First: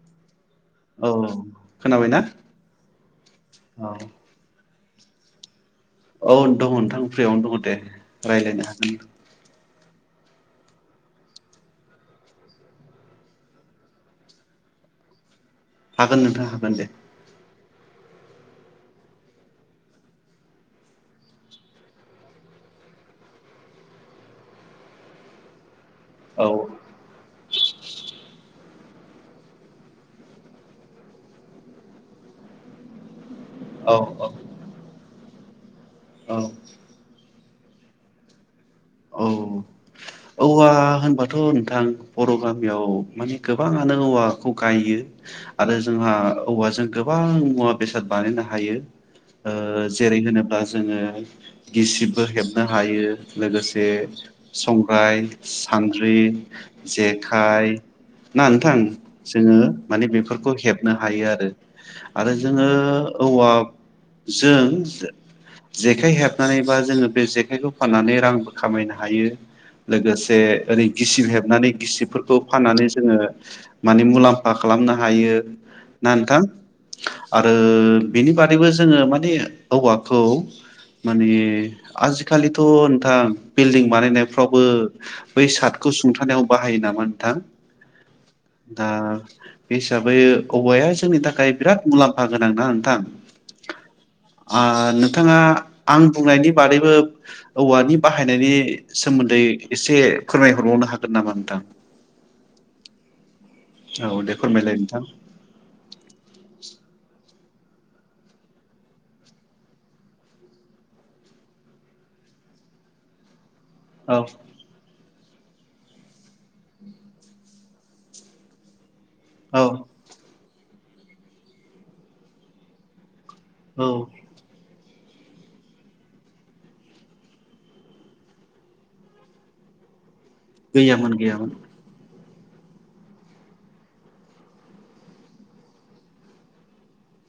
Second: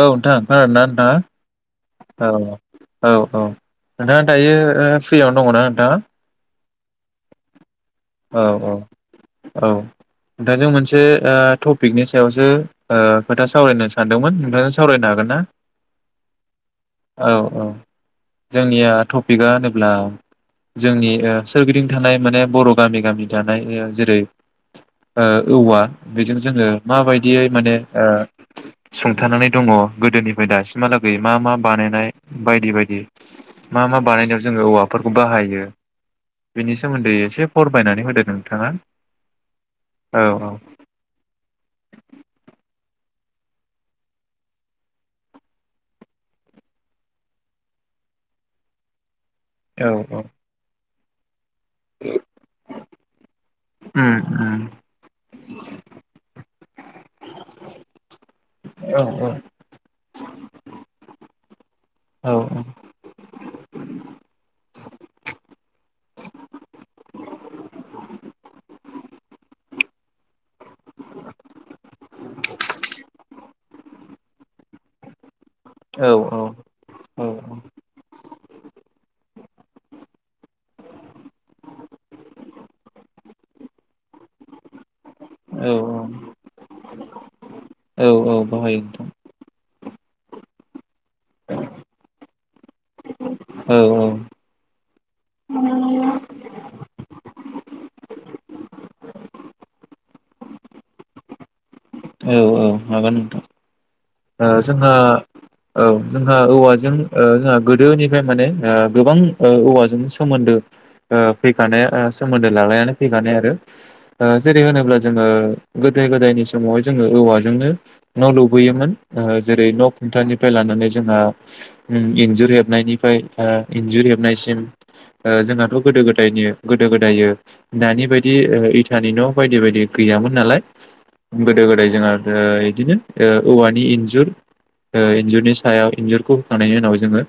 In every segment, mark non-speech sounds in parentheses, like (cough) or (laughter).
औ नोंथां खोनादोंना औ खोनाबायना नोंथाङा औ औ औ नोंथाङा दायो फ्रियावनो दङना। नोंथाङा औ। दङ नोंथां फ्रियावनो दङ दे। औ रायज्लायनो औ औ। नोंथांजों मोनसे ओ टपिकनि सायावसो ओ खोथा सावरायनो सानदोंमोन नोंथांजों सावरायनो हागोन ना? हागोन नोंथां हागोन दे। औ औ जोंनिया टपिकआ होनोब्ला जोंनि ओ सोरगिदिं थानाय माने बर' गामि गामि दानाय जेरै ओ औवा। बेजों औ जोङो माबायदियै माने ओ सुंथानानै दङ गोदोनिफ्राय दासिमहालागै मा मा बानायनाय बायदि बायदि। मा औ मा औ बानायनायाव जोङो औवाफोर खौ बाहायो। औ बेनि सोमोन्दै एसे (unintelligible) नानै होदो नोंथाङा। औ औ औ औवा होनबाथ' नोंथां बर' गामियाव माने गोबाङानो औवाखौ गायो आरो जोंहा औवाजों गोबां मुवा बेसाद बानायनो हायो। ओ औ औ जेरै होनोब्ला जोङो। गिसिबो हेबनो हायो। लोगोसे। उम बे उम संग्राय। सान्द्रि जेखाइ। ना नोंथां औ जोङो। माने बेफोरखौ हेबनो हायो आरो आरो औ जोङो औवाजों जेखाइ हेबनानैबा जोङो बे जेखाइखौ फाननानै रां। खामायनो हायो लोगोसे ओरै गिसिब हेबनानै गिसिबफोरखौ फाननानै जोङो माने मुलाम्फा खालामनो हायो। औ ना नोंथां औ आरो बिनि बादैबो जोङो माने। औवाखौ माने आजिखालिथ' नोंथां। बिल्डिं बानायनायफ्रावबो। बै औ सार्तखौ सुंथानायाव बाहायो नामा नोंथां। औ औ बाहायो दा नोंथां बे। हिसाबै औवाया जोंनि थाखाय बिराद मुलाम्फा गोनां दां। थां औ ओ नोंथाङा आं बुंनायनि बादैबो। औवानि बाहायनायनि सोमोन्दै एसे फोरमायहरबावनो हागोन नामा नोंथां। औ -औ- हागोन नोंथां। औ दे ओ फोरमायलाय जोंहा नोंथां औ जोंहा औवाजों ओ। जोंहा गोदोनिफ्राय माने ओ गोबां ओ औवाजों सोमोन्दो ओ फैखानाय ओ सोमोन्दो लायानानै फैखानाय आरो। ओ औ जेरै होनोब्ला। जोङो गोदो गोदायनि समावहाय जों। जोङो औवाजोंनो न' लुबोयोमोन। ओ औ जेरै न' खुन्थानि। नि लानानै जोंहा उ इन्जुर हेबनायनिफ्राय। ओ औ इन्जुर हेबनायसिम। ओ जोंहाथ' गोदो गोदायनि गोदो गोदायो दानि बायदि ओ इथानि न' बायदि बायदि गैयामोन। नालाय गैयामोन गैयामोन। गोदो गोदाय जोंहा ओ बिदिनो ओ औवानि इन्जुर इन्जुरनि सायाव इन्जुरखौ होखांनायनि उनाव जोङो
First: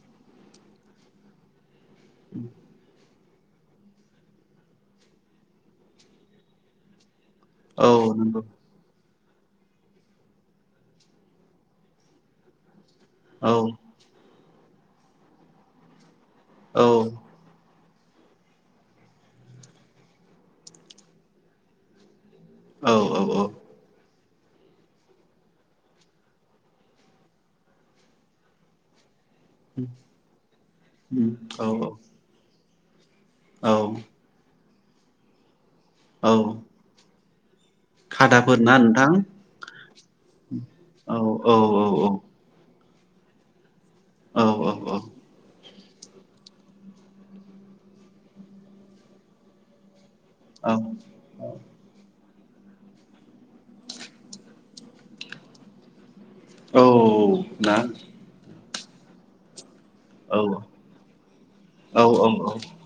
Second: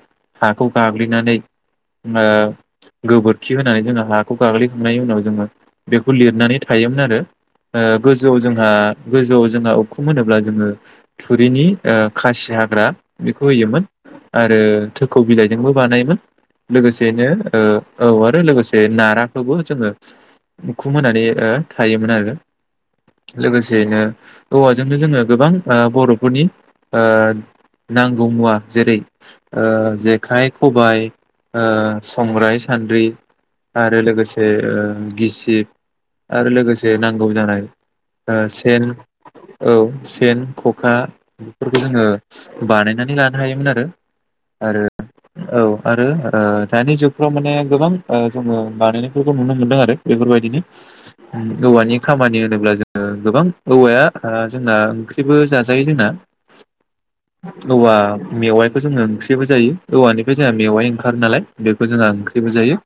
हाखौ गाग्लिनानै। ओ। गोबोरखि होनानै जोङो हाखौ गाग्लिखांनायनि उनाव जोङो बेखौ लिरनानै थायोमोन आरो। ओ औ गोजौआव नंगौ जोंहा गोजौआव जोंहा उखुम होनोब्ला जोङो थुरिनि ओ खासि हाग्रा बेखौ औ होयोमोन। आरो थोखौ बिलाइजोंबो बानायोमोन। औ लोगोसेैनो ओ औ आरो लोगोसे नाराखौबो जोङो उखुम होनानै थायोमोन आरो। औ औ औ। ओ औवाजोंनो जोङो गोबां ओ बर'फोरनि ओ नांगौ मुवा जेरै ओ जेखाइ खबाइ औ ओ संग्राय सानद्रि औ आरो लोगोसे ओ गिसिब औ आरो लोगोसे नां बुं जानाय ओ खादाफोर ना सेन नोंथां औ सेन, ख'खा औ औ बेफोरखौ औ जोङो औ बानायनानै लानो हायोमोन आरो। औ आरो औ औ। आरो ओ दानि जुगफ्राव माने गोबां ओ जोङो बानायनायफोरखौ नुनो मोनदों आरो। बेफोरबायदिनो औ सि औवानि खामानि जेब्ला जों ओ गोबां औवाया ओ जोंना ओंख्रिबो जाजायो जोंना औ ना औवा मेवाइ बेखौ जोङो ओंख्रिबो जायो। औवानिफ्राय औ जोंहा मेवाइ ओंखारो नालाय बेखौ औ जोंहा ओंख्रिबो जायो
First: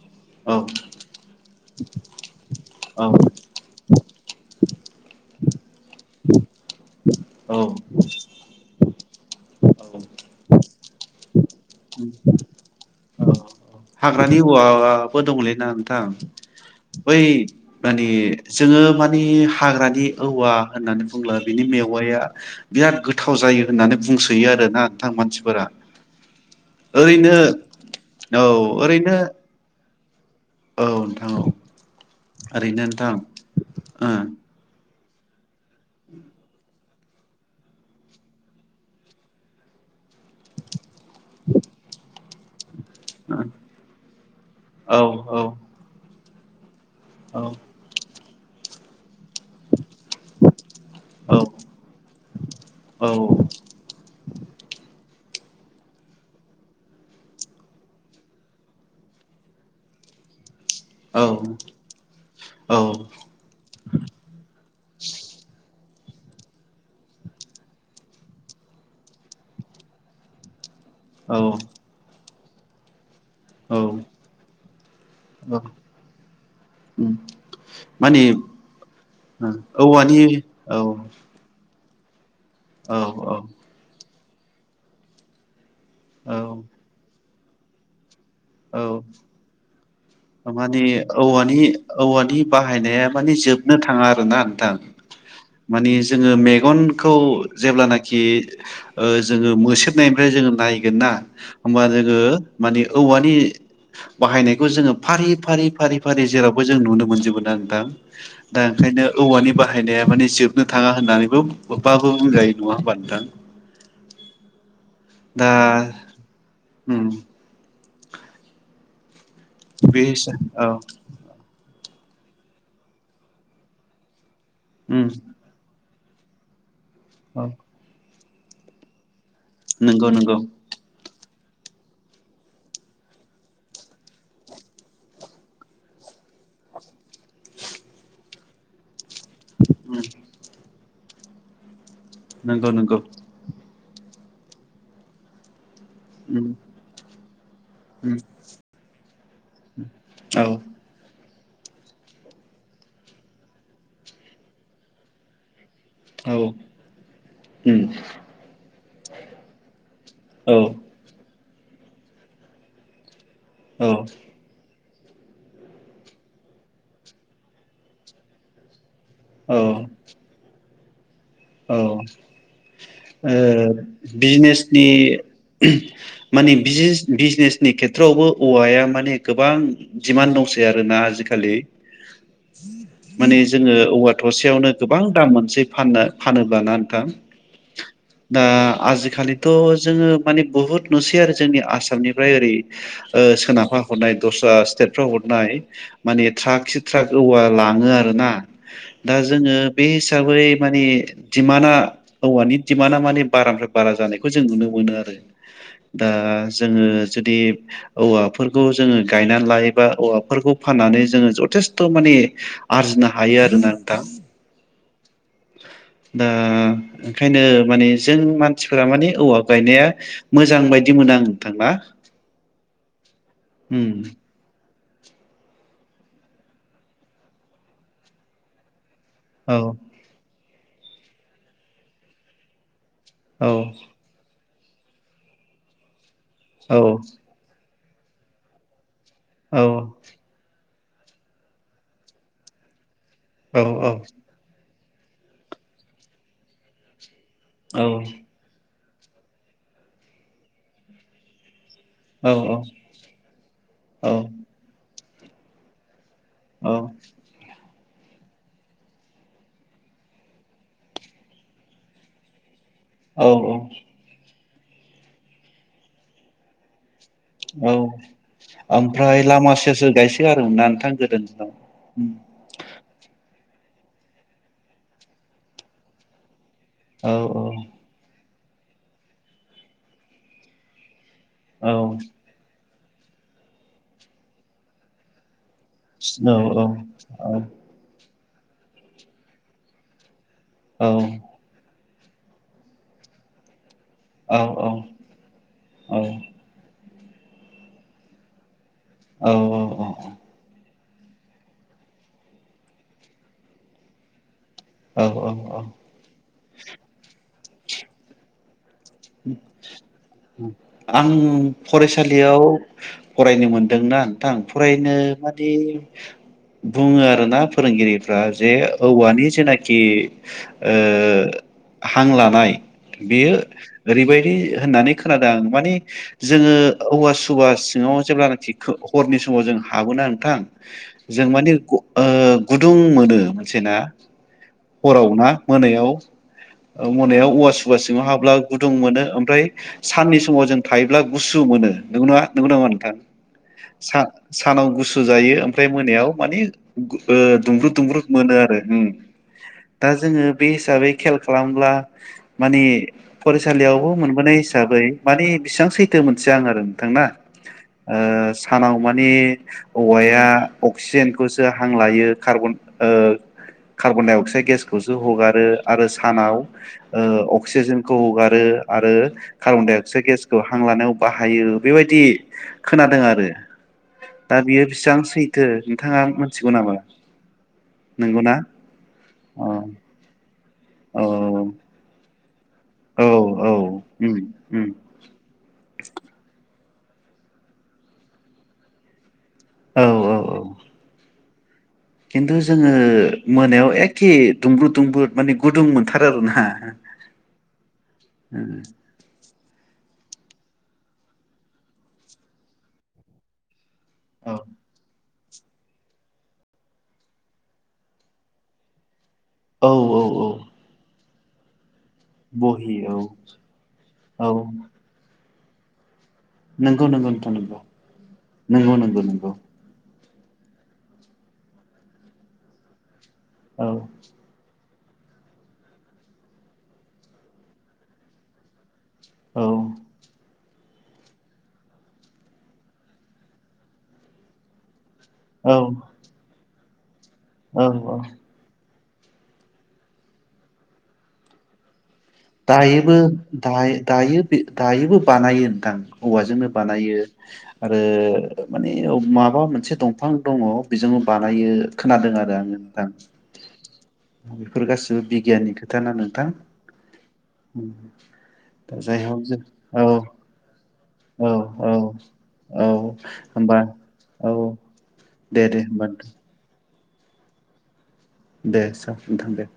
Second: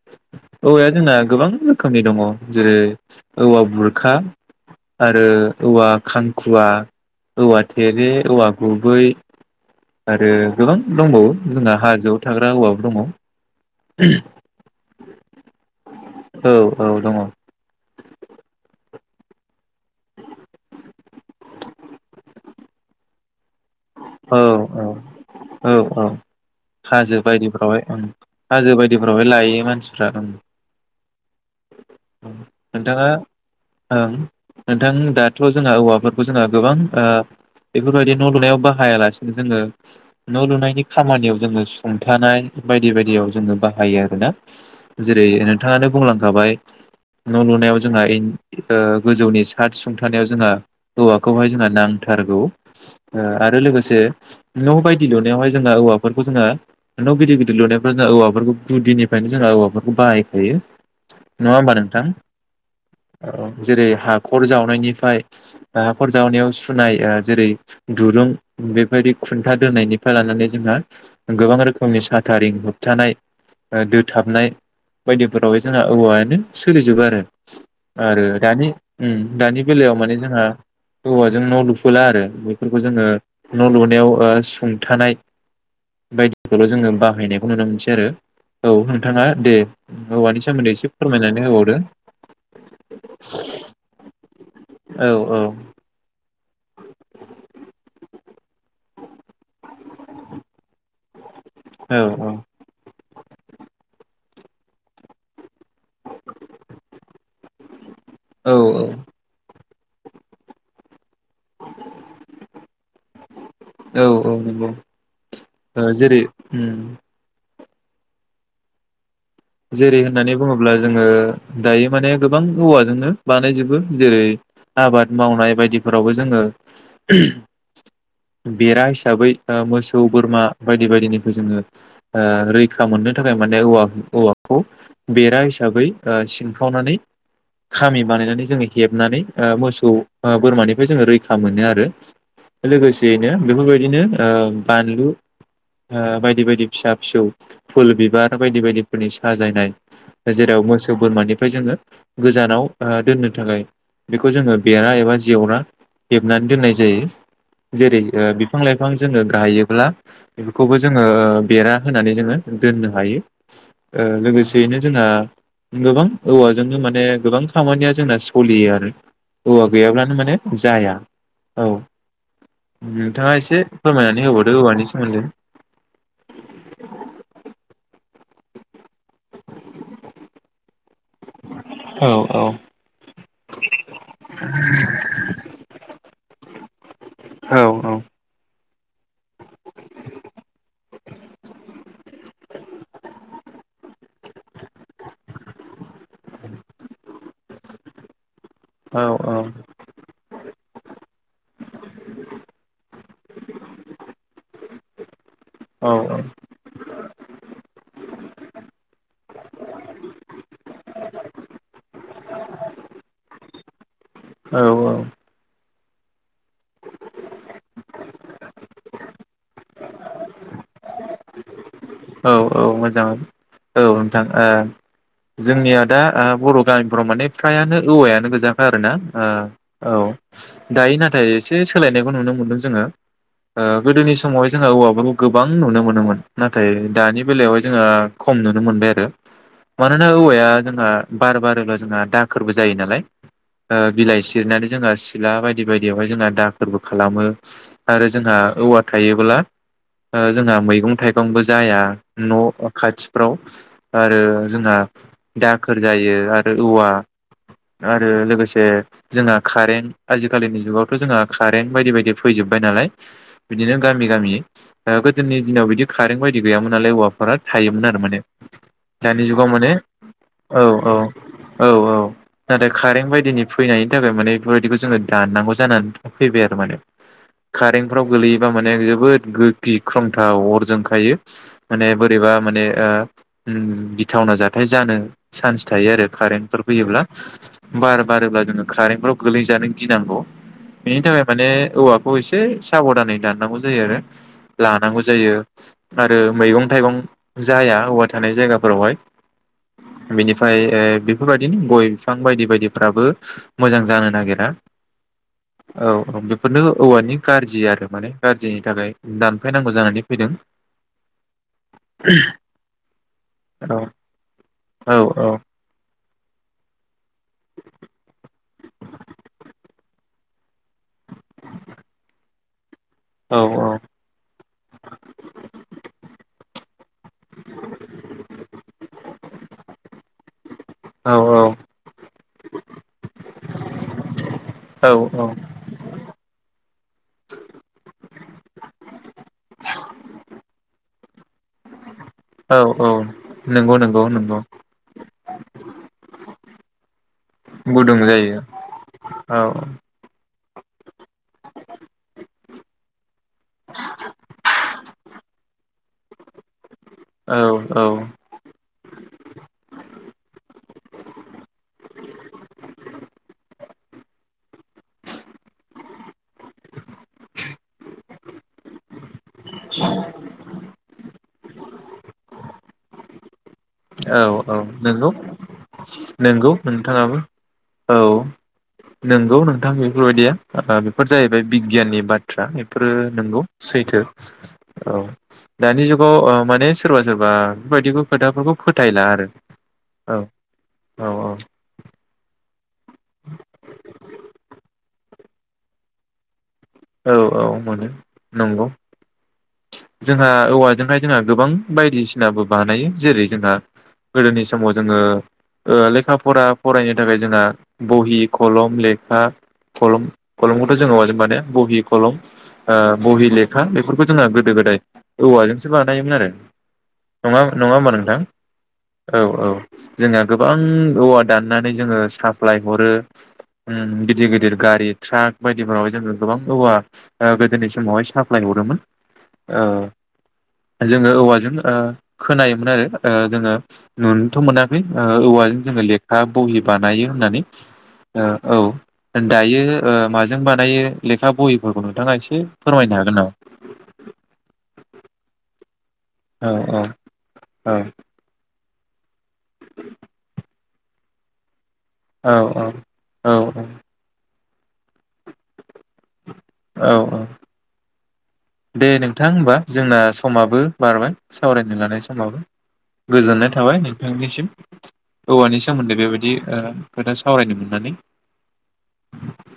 औ औवाया जोंना गोबां रोखोमनि दङ जेरै औ औवा बुरखा ओ औवा खांखुवा औवा थेरे, औवा गुबै आरो गोबां दंबावो जोंहा हाजोआव थाग्रा हौवाबो दङ। हाग्रानि औवाबो दंलैना नोंथां? औ औ दङ बै औ माने जोङो मा मानि हाग्रानि औवा होननानै बुङोब्ला बिनि मेवाइया बिराद गोथाव जायो। होननानै औ बुंसोयो आरो ना नोंथां मानसिफोरा औ औ हाजो ओरैनो बायदिफ्रावहाय औ हाजो ओरैनो बायदिफ्रावहाय लायो मानसि फ्रा ओम। औ नों नोंथाङा ओ नोंथां दाथ' जोंहा औवाफोरखौ जोंहा गोबां बेफोरबायदि न' लुनायाव बाहायालासिनो जोङो न' लुनायनि खामानियाव जोङो सुंथानाय बायदि बायदियाव जोङो बाहायो आर ना जेरै ओ नोंथाङानो बुंलां खाबाय औ न' लुनायाव जोंहा इन ओ गोजौनि साथस सुंथानायाव जोंहा औ औवाखौहाय जोंहा नांथारगौ औ आरो लोगोसे न' बायदि लुनायावहाय जोंहा औवाफोरखौ जोंहा न' गिदिर गिदिर लुनायफ्रा जों औवाफोरखौ गुदिनिफ्रायनो जोंहा औवाफोरखौ बाहायखायो। औ नङा होमबा नोंथां? औ जेरै हाखर जावनायनिफ्राय हाखर जावनायाव सुनाय जेरै दुरुं बेबायदि खुन्था दोननायनिफ्राय लानानै जोंहा औ गोबां रोखोमनि साथ कारिं होबथानाय। उम दोथाबनाय बायदिफोराव (inaudible) औवायानो सोलिजोबो आरो माने आरो दानि ओम दानि बेलायाव माने औवानि जोंहा औ औवाजों न' (inaudible) आरो बेखौ औ जोङो औ न' लुनायाव ओ सुंथानाय औ बायदिखौल' जोङो बाहायनाय बुंनो नांसै आरो। औ नोंथाङा दे औवानि सोमोन्दै माने एसे फोरमायनानै औवानि होबावदो औवानि बाहायनाया माने जोबनो थाङा आरोना नोंथां औ औ माने जोङो मेगनखौ जेब्लानाखि ओ जोङो मोसेेबनायनिफ्राय जोङो नायगोन ना ओमबा औ जोङो माने औवानि (inaudible) बाहायनायखौ जोङो फारि फारि फारि फारि जेरावबो जों नुनो मोनजोबो ना नोंथां औ दा ओंखायनो औवानि बा बाहायनाया माने जोबनो थाङा होननानै (inaudible) बुंजायो नङा होमबा‌ नोंथां? औ औ नंगौ। दा ओ जेरै ओम। उम जेरै बे हिसा होननानै औ बुङोब्ला जोङो दायो माने गोबां औवाजोंनो बानायजोबो जेरै उम आबाद मावनाय बायदि फोरावबो जोङो औ (unintelligible) बेरा हिसाबै ओ मोसौ नंगौ नंगौ बोरमा बायदि बायदिनि जोंओ ओ रैखा मोननो थाखाय माने ओवा खौ बेरा हिसाबै ओ सिनखावनानै खामि बानायनानै जोङो हेबनानै ओ मोसौ उम ओ बोरमानि बे जोङो रैखा मोनो आरो। नंगौ नंगौ लोगोसेयैनो बेफोरबायदिनो ओ बानलु बायदि उम बायदि फिसा फिसौ फुल उम बिबार बायदि बायदि। फोरनि साजायनाय‌। औ जेराव मोसौ बोरमानि ओमफ्राय जोङो गोजानाव दोननो थाखाय औ हेबनानै दोननाय जायो उम जेरै बिफां लाइफां जोङो गायोब्ला औ बेखौबो जोङो बेरा होनानै जोङो दोननो हायो। औ ओ लोगोसेैयैनो जोंहा गोबां औवाजोंनो माने गोबां खामानिया जोंना स'लियो आरो। औवा गैयाब्लानो माने जाया। औ नोंथाङा एसे फोरमायनानै होबावदो औवानि बिजनेसनि सोमोन्दै माने बिजनेसनि खे फ्रावबो औवाया माने गोबां दिमान्ड दंसै आरोना आजिखालि औ औ माने जोङो औवा थसेयावनो गोबां दाम मोनसै। फानोबा ना नोंथां औ औ दा आजिखालिथ' जोङो माने बुहुत नुसै आरो जोंनि आसामनिफ्राय ओरै सेटफ्राव हरनाय (unintelligible) होना औ दा औ जोंङो बे हिसाबै माने दिमान्डआ औवानि दिमान्डा माने बारानिफ्राइ बारा जानायखौ जों नुनो मोनो आरो। दा जोङो जुदि औवाफोरखौ जोङो गायना लायोबा औवाफोरखौ फाननानै जो औ औ। दा ओंखायनो माने जों मानसिफोरा मानि औवा गायनाया मोजां बायदि मोनो आं नोंथांना। औ औ मोजां औ नोंथां ओ। जोंनिया दा ओ बर' गामिफोराव फ्राय आनो औवायानो गोजाखा आरो ना। ओ औ दायो नाथाय एसे सोलायनायखौ नुनो मोनदों जोङो। औ दा गोदोनि समावहाय जोंहा औवाफोरखौ गोबां नुनो मोनोमोन। नाथाय औ दानि बेवहाय जोङो खम नुनो मोनबाय आरो मानोना औवाया जोंहा बार बारोबा जोंहा दाखोरबो जायो नालाय। औ ओ बिलाइ सिरिनानै। जोंहा सिला बायदि बायदियावहाय जोंहा दाखोरबो खालामो। औ आरो जोंहा औवा थायोब्ला जोंहा ओ मैगं थाइगंबो जाया। औ न' खाथिफ्राव औ आरो जोंहा दाखोर जायो। आरो औ औवा आरो लोगोसे जोंहा कारेन्ट आजिखालिनि जुगावथ' जोंहा कारेन्ट बायदि बायदि फैजोब बाय नालाय औ बिदिनो गामि गामि। ओ गोदोनि दिनाव बिदि कारेन्ट बायदि गैयामोन नाय औवा फोरा औ थायोमोन आरो माने ओमफ्राय दानि जुगाव लामा माने सेर सेर गायसोगारोमोन औ ना नोंथां औ गोदोनि दिनाव औ औ नाथाय कारेन्ट बायदिनि फैनायनि थाखाय माने बेफोरबायदिखौ जोङो दाननांगौ जानानै फैबाय। औ कारेन्टफ्राव गोलैयो बा माने जोबोद गो-गिख्रंथाव अर जोंखायो। माने बोरैबा माने ओ ओम गिथावना जाथाय जानो चान्स थायो आरो औ कारेन्टफोर औ फैयोब्ला। औ बार बारोब्ला जोङो कारेन्टफ्राव गोलैजानो गिनांगौ। बेनि औ थाखाय माने औवा खौ एसे साबधानै दाननांगौ जायो आरो औ लानांगौ जायो। आरो मैगं थाइगं जाया औवा थानाय जायगा फोरावहाय। औ बिनिफ्राय ओ बेफोरबायदिनो गय बिफां बायदि बायदिफ्राबो मोजां जानो नागिरा। औ औ बेफोरनो औवानि गाज्रि आरो माने गाज्रिनि थाखाय दानफै नांगौ जानानै फैदों। आं फरायसालियाव फरायनो औ मोनदोंना नोंथां? फरायनो औ औ मादि बुङो आरोना फोरोंगिरि फ्रा जे औवानि जेनाखि ओ हां लानाय बेयो औ ओरैबायदि होननानै खोनादों आं माने जोङो औवा सुबा सिङाव जेब्ला नाखि हरनि समाव जों हाबोना नोंथां औ जों माने ग ओ गुदुं मोनो मोनसे ना हराव ना औ मोनायाव औ मोनायाव औवा सुबा सिङाव हाबब्ला गुदुं मोनो ओमफ्राय साननि समाव जों थायोब्ला गुसु मोनो। नोंगौना नोंगौ औ नामा औ नोंथां नंगौ सा नंगौ नंगौ सानाव गुसु सुजायो ओमफ्राय मोनायाव माने गु बो दुंब्रुद गुदुं दुंब्रुद मोनो जायो आरो उम औ दा जोङो बे हिसाबै खेल खालामब्ला माने फरायसालि यावबो मोन बोनाय हिसाबै माने बेसां सैथो मोनथिया आं आरो। थांना औ औ ओ सानाव माने औवाया अक्सिजेन खौसो हां लायो कार्बन ओ कार्बन-डाइ-अक्साइद गेस खौसो हगारो आरो सानाव ओ अक्सिजेन खौ हगारो आरो कार्बन-डाइ-अक्साइद गेसखौ हां लानायाव बाहायो बेबायदि खोनादों आरो। औ दा औ बियो बेसेबां नंगौ सैथो नोंथाङा मोनथिगौ नंगौ नामा नोंथाङाबो औ नंगौना नंगौ अ नोंथां बेफोर बायदिया। ओ औ बेफोर जाहैबाय बिगियाननि बाद फ्रा बेफोरो औ नोंगौ औ सैथो उम उम औ दानि जुगाव ओ माने सोरबा सोरबा बेबादिखौ खोथा फोरखौ फोथायला आरो। औ औ औ। खिन्थु जोङो ओ मोनायाव एखे दुंब्रुद दुंब्रुद माने गुदुं मोनथारो आरोना। औ औ मोनो नंगौ। जोंहा औवा जोंहाय जोंहा गोबां बायदि सिनाबो बानायो जेरै जोंहा औ गोदोनि समाव जोङो ओ लेखा फरा फरायनो थाखाय जोंहा बहि खलम लेख खा औ औ कलम औ कलम खौथ' जों औवाजों बा बहि कलम बहि ओ औ बहि लेखा बेफोरखौ जोङो औ गोदो गोदाय। औवाजोंसो। जायोमोन आरो नंगौ नंगौ नोंथां नङा नंगौ नङा होमबा नोंथां? नंगौ नंगौ औ नंगौ औ। जोंहा गोबां औवा दाननानै जोङो साप्लाय हरो। ओम औ गिदिर गिदिर गारि ट्राक बायदिफोराव जोङो गोबां औवा ओ गोदोनि समावहाय साप्लाय हरोमोन। औ औ। जोङो औवाजों ओ खोनायोमोन आरो ओ जोङो नुनोथ' मोनाखै ओ औवाजों जोङो लेखा ब (unintelligible) नायो होननानै औ औ ओ औ दायो ओ माजों बानायो लेखा बहिफोरखौनो दायोबो दायो दायो दायोबो बानायो नोंथां। औ औवाजोंनो औ बानायो औ आरो माने माबा मोनसे दंफां दङ बेजोंनो बानायो। खोनादों आरो औ आङो नोंथां औ औ औ। बेफोर गासिबो बिगियानिक थाना नोंथां औ औ (unintelligible) दा दे जायहग नोंथां जों होमबा औ जोंना समाबो औ औ सावरायनो लानाय समाव औ गोजोननाय होमबा थाबाय औ नोंथांनिसिम दे औवानि दे होमबा सोमोन्दै बेबायदि ओ खोथा सावरायनो मोननानै दे सार नोंथां दे।